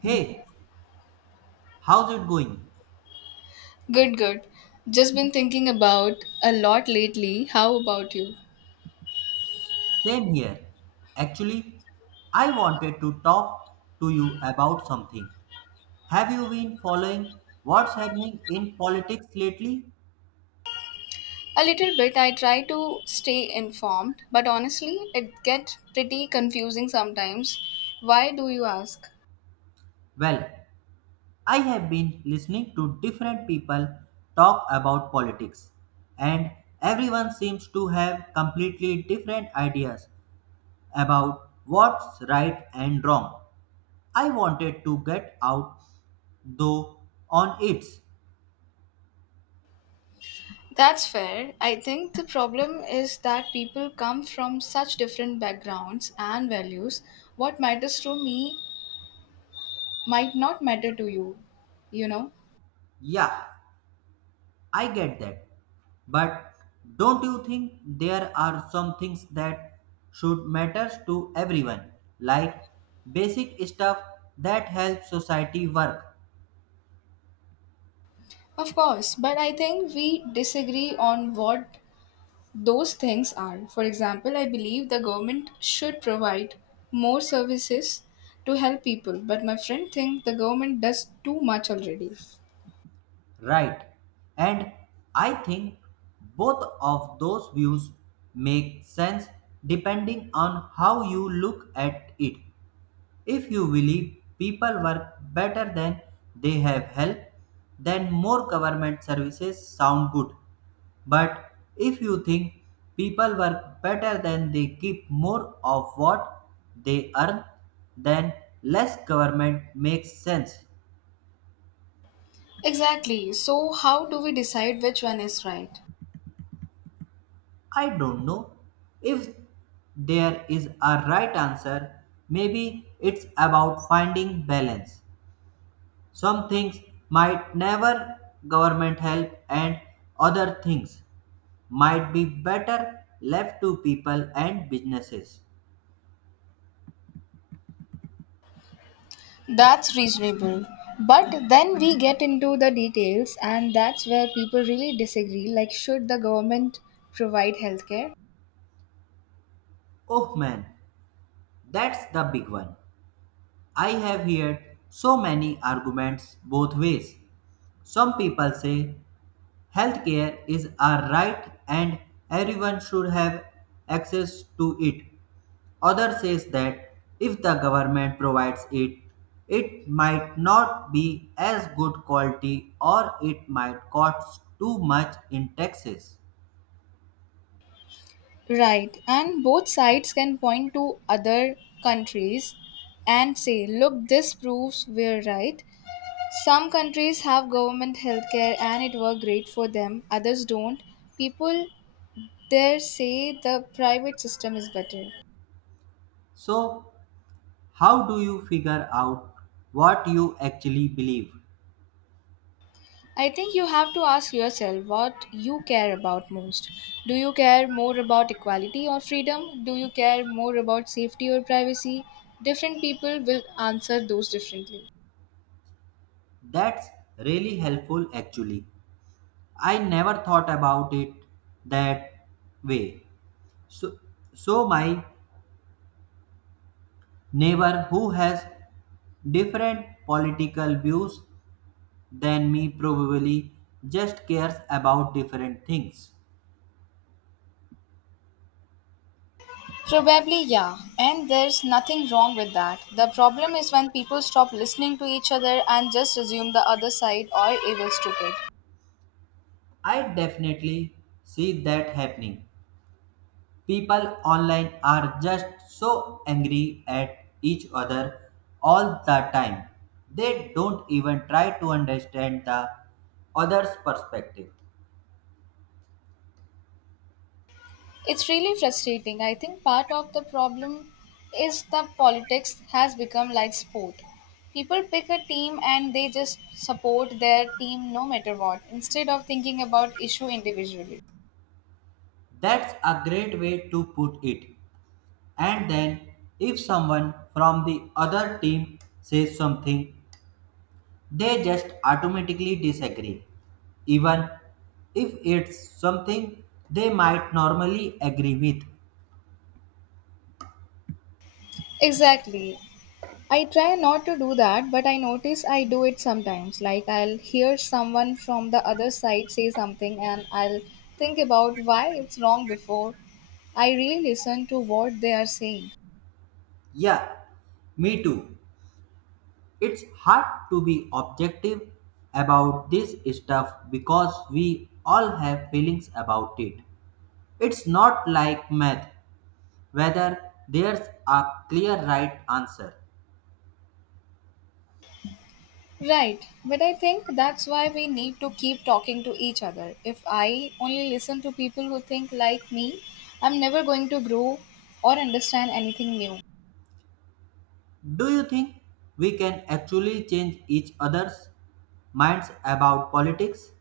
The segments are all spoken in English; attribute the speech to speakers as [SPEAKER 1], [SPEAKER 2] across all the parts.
[SPEAKER 1] Hey, how's it going?
[SPEAKER 2] Good, good. Just been thinking about a lot lately. How about you?
[SPEAKER 1] Same here. Actually, I wanted to talk to you about something. Have you been following what's happening in politics lately?
[SPEAKER 2] A little bit. I try to stay informed, but honestly, it gets pretty confusing sometimes. Why do you ask?
[SPEAKER 1] Well, I have been listening to different people talk about politics, and everyone seems to have completely different ideas about what's right and wrong. I wanted to get out though on it.
[SPEAKER 2] That's fair. I think the problem is that people come from such different backgrounds and values. What matters to me might not matter to you, you know?
[SPEAKER 1] Yeah, I get that. But don't you think there are some things that should matter to everyone, like basic stuff that helps society work,
[SPEAKER 2] Of course, but I think we disagree on what those things are. For example, I believe the government should provide more services to help people, but my friend thinks the government does too much already.
[SPEAKER 1] right? And I think both of those views make sense depending on how you look at it. If you believe people work better than they have help, then more government services sound good. But if you think people work better than they keep more of what they earn, then less government makes sense.
[SPEAKER 2] Exactly. So how do we decide which one is right?
[SPEAKER 1] I don't know if there is a right answer. Maybe it's about finding balance. Some things might never government help and other things might be better left to people and businesses.
[SPEAKER 2] That's reasonable. But then we get into the details, and that's where people really disagree. Like, should the government provide healthcare?
[SPEAKER 1] Oh man, that's the big one. I have heard so many arguments both ways. Some people say healthcare is a right and everyone should have access to it. Others says that if the government provides it, it might not be as good quality or it might cost too much in taxes.
[SPEAKER 2] Right. And both sides can point to other countries and say, look, this proves we're right. Some countries have government healthcare and it works great for them, others don't. People there say the private system is better.
[SPEAKER 1] So, how do you figure out what you actually believe?
[SPEAKER 2] I think you have to ask yourself what you care about most. Do you care more about equality or freedom? Do you care more about safety or privacy? Different people will answer those differently.
[SPEAKER 1] That's really helpful actually. I never thought about it that way. So, so my neighbor who has different political views than me probably just cares about different things.
[SPEAKER 2] Probably, yeah. And there's nothing wrong with that. The problem is when people stop listening to each other and just assume the other side are evil stupid.
[SPEAKER 1] I definitely see that happening. People online are just so angry at each other all the time. They don't even try to understand the other's perspective.
[SPEAKER 2] It's really frustrating. I think part of the problem is the politics has become like sport. People pick a team and they just support their team no matter what, instead of thinking about issue individually.
[SPEAKER 1] That's a great way to put it. And then, if someone from the other team says something, they just automatically disagree, even if it's something they might normally agree with.
[SPEAKER 2] Exactly. I try not to do that, but I notice I do it sometimes. Like, I'll hear someone from the other side say something and I'll think about why it's wrong before I really listen to what they are saying.
[SPEAKER 1] Yeah, me too. It's hard to be objective about this stuff because we all have feelings about it. It's not like math, whether there's a clear right answer.
[SPEAKER 2] Right, but I think that's why we need to keep talking to each other. If I only listen to people who think like me, I'm never going to grow or understand anything new.
[SPEAKER 1] Do you think we can actually change each other's minds about politics?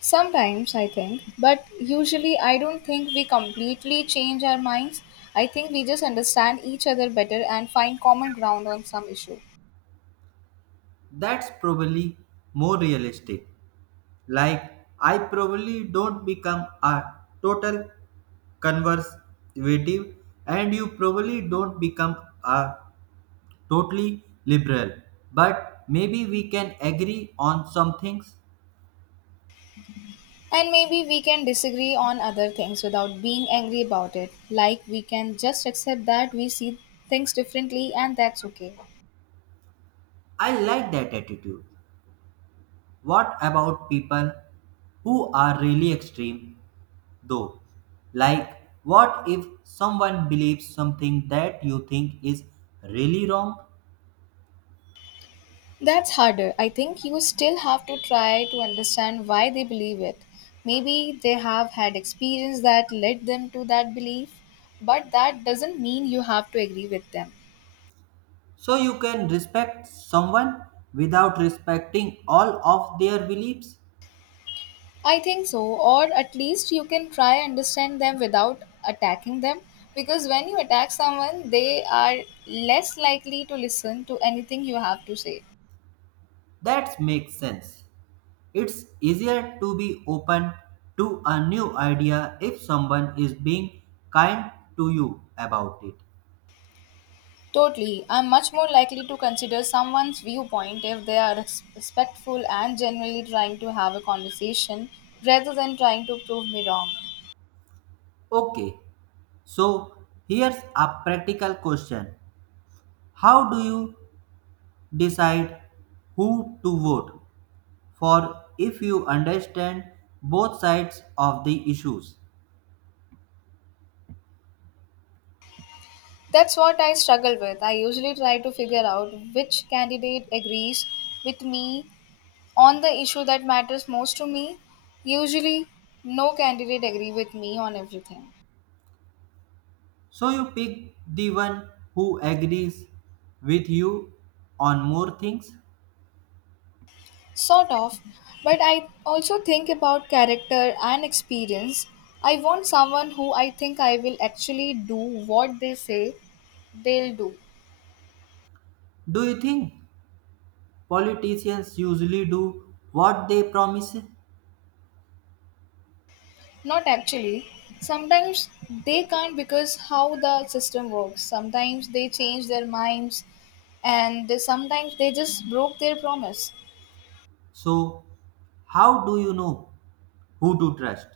[SPEAKER 2] Sometimes I think, but usually I don't think we completely change our minds. I think we just understand each other better and find common ground on some issue.
[SPEAKER 1] That's probably more realistic. Like, I probably don't become a total conservative, and you probably don't become a totally liberal but maybe we can agree on some things.
[SPEAKER 2] And maybe we can disagree on other things without being angry about it. Like, we can just accept that we see things differently and that's okay.
[SPEAKER 1] I like that attitude. What about people who are really extreme though, like what if someone believes something that you think is really wrong?
[SPEAKER 2] That's harder. I think you still have to try to understand why they believe it. Maybe they have had experience that led them to that belief, but that doesn't mean you have to agree with them.
[SPEAKER 1] So you can respect someone without respecting all of their beliefs?
[SPEAKER 2] I think so, or at least you can try understand them without attacking them, because when you attack someone, they are less likely to listen to anything you have to say.
[SPEAKER 1] That makes sense. It's easier to be open to a new idea if someone is being kind to you about it.
[SPEAKER 2] Totally. I'm much more likely to consider someone's viewpoint if they are respectful and genuinely trying to have a conversation rather than trying to prove me wrong.
[SPEAKER 1] Okay, so here's a practical question. How do you decide who to vote for if you understand both sides of the issues?
[SPEAKER 2] That's what I struggle with. I usually try to figure out which candidate agrees with me on the issue that matters most to me. Usually, no candidate agree with me on everything.
[SPEAKER 1] So you pick the one who agrees with you on more things.
[SPEAKER 2] Sort of, but I also think about character and experience. I want someone who I think I will actually do what they say they'll do.
[SPEAKER 1] Do you think politicians usually do what they promise?
[SPEAKER 2] Not actually. Sometimes they can't because how the system works. Sometimes they change their minds, and sometimes they just broke their promise.
[SPEAKER 1] So how do you know who to trust?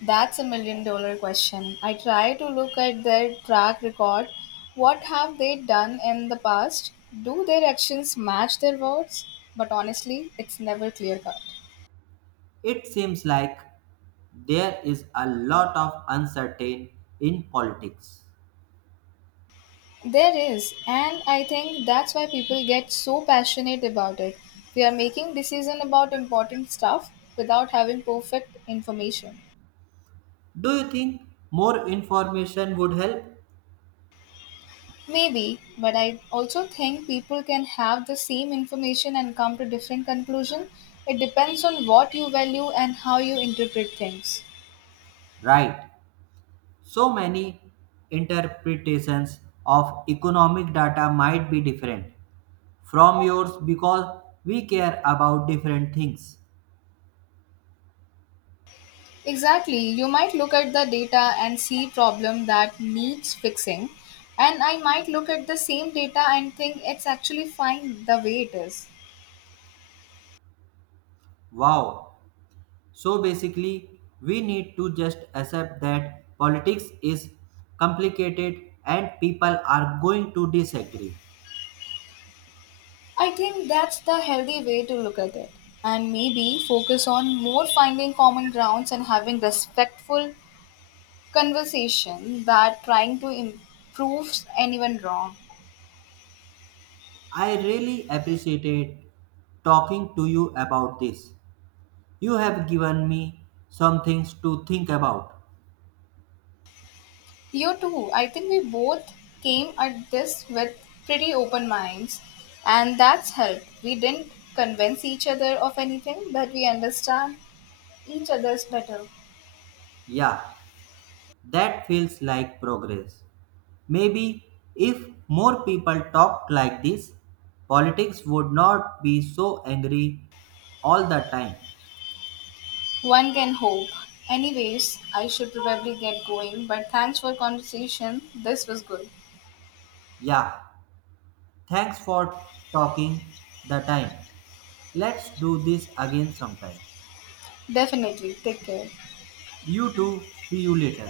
[SPEAKER 2] That's a million dollar question. I try to look at their track record. What have they done in the past? Do their actions match their words? But honestly, it's never clear cut.
[SPEAKER 1] It seems like there is a lot of uncertain in politics.
[SPEAKER 2] There is, and I think that's why people get so passionate about it. They are making decisions about important stuff without having perfect information.
[SPEAKER 1] Do you think more information would help?
[SPEAKER 2] Maybe, but I also think people can have the same information and come to different conclusions. It depends on what you value and how you interpret things.
[SPEAKER 1] Right. So many interpretations of economic data might be different from yours because we care about different things.
[SPEAKER 2] Exactly, you might look at the data and see problem that needs fixing, and I might look at the same data and think it's actually fine the way it is.
[SPEAKER 1] Wow. So basically, we need to just accept that politics is complicated and people are going to disagree.
[SPEAKER 2] I think that's the healthy way to look at it. And maybe focus on more finding common grounds and having respectful conversation that trying to improve anyone wrong.
[SPEAKER 1] I really appreciated talking to you about this. You have given me some things to think about.
[SPEAKER 2] You too. I think we both came at this with pretty open minds, and that's helped. We didn't convince each other of anything, but we understand each other's better.
[SPEAKER 1] Yeah, that feels like progress. Maybe if more people talked like this, politics would not be so angry all the time.
[SPEAKER 2] One can hope. Anyways, I should probably get going, but thanks for conversation. This was good.
[SPEAKER 1] Yeah, thanks for talking the time. Let's do this again sometime.
[SPEAKER 2] Definitely. Take care.
[SPEAKER 1] You too. See you later.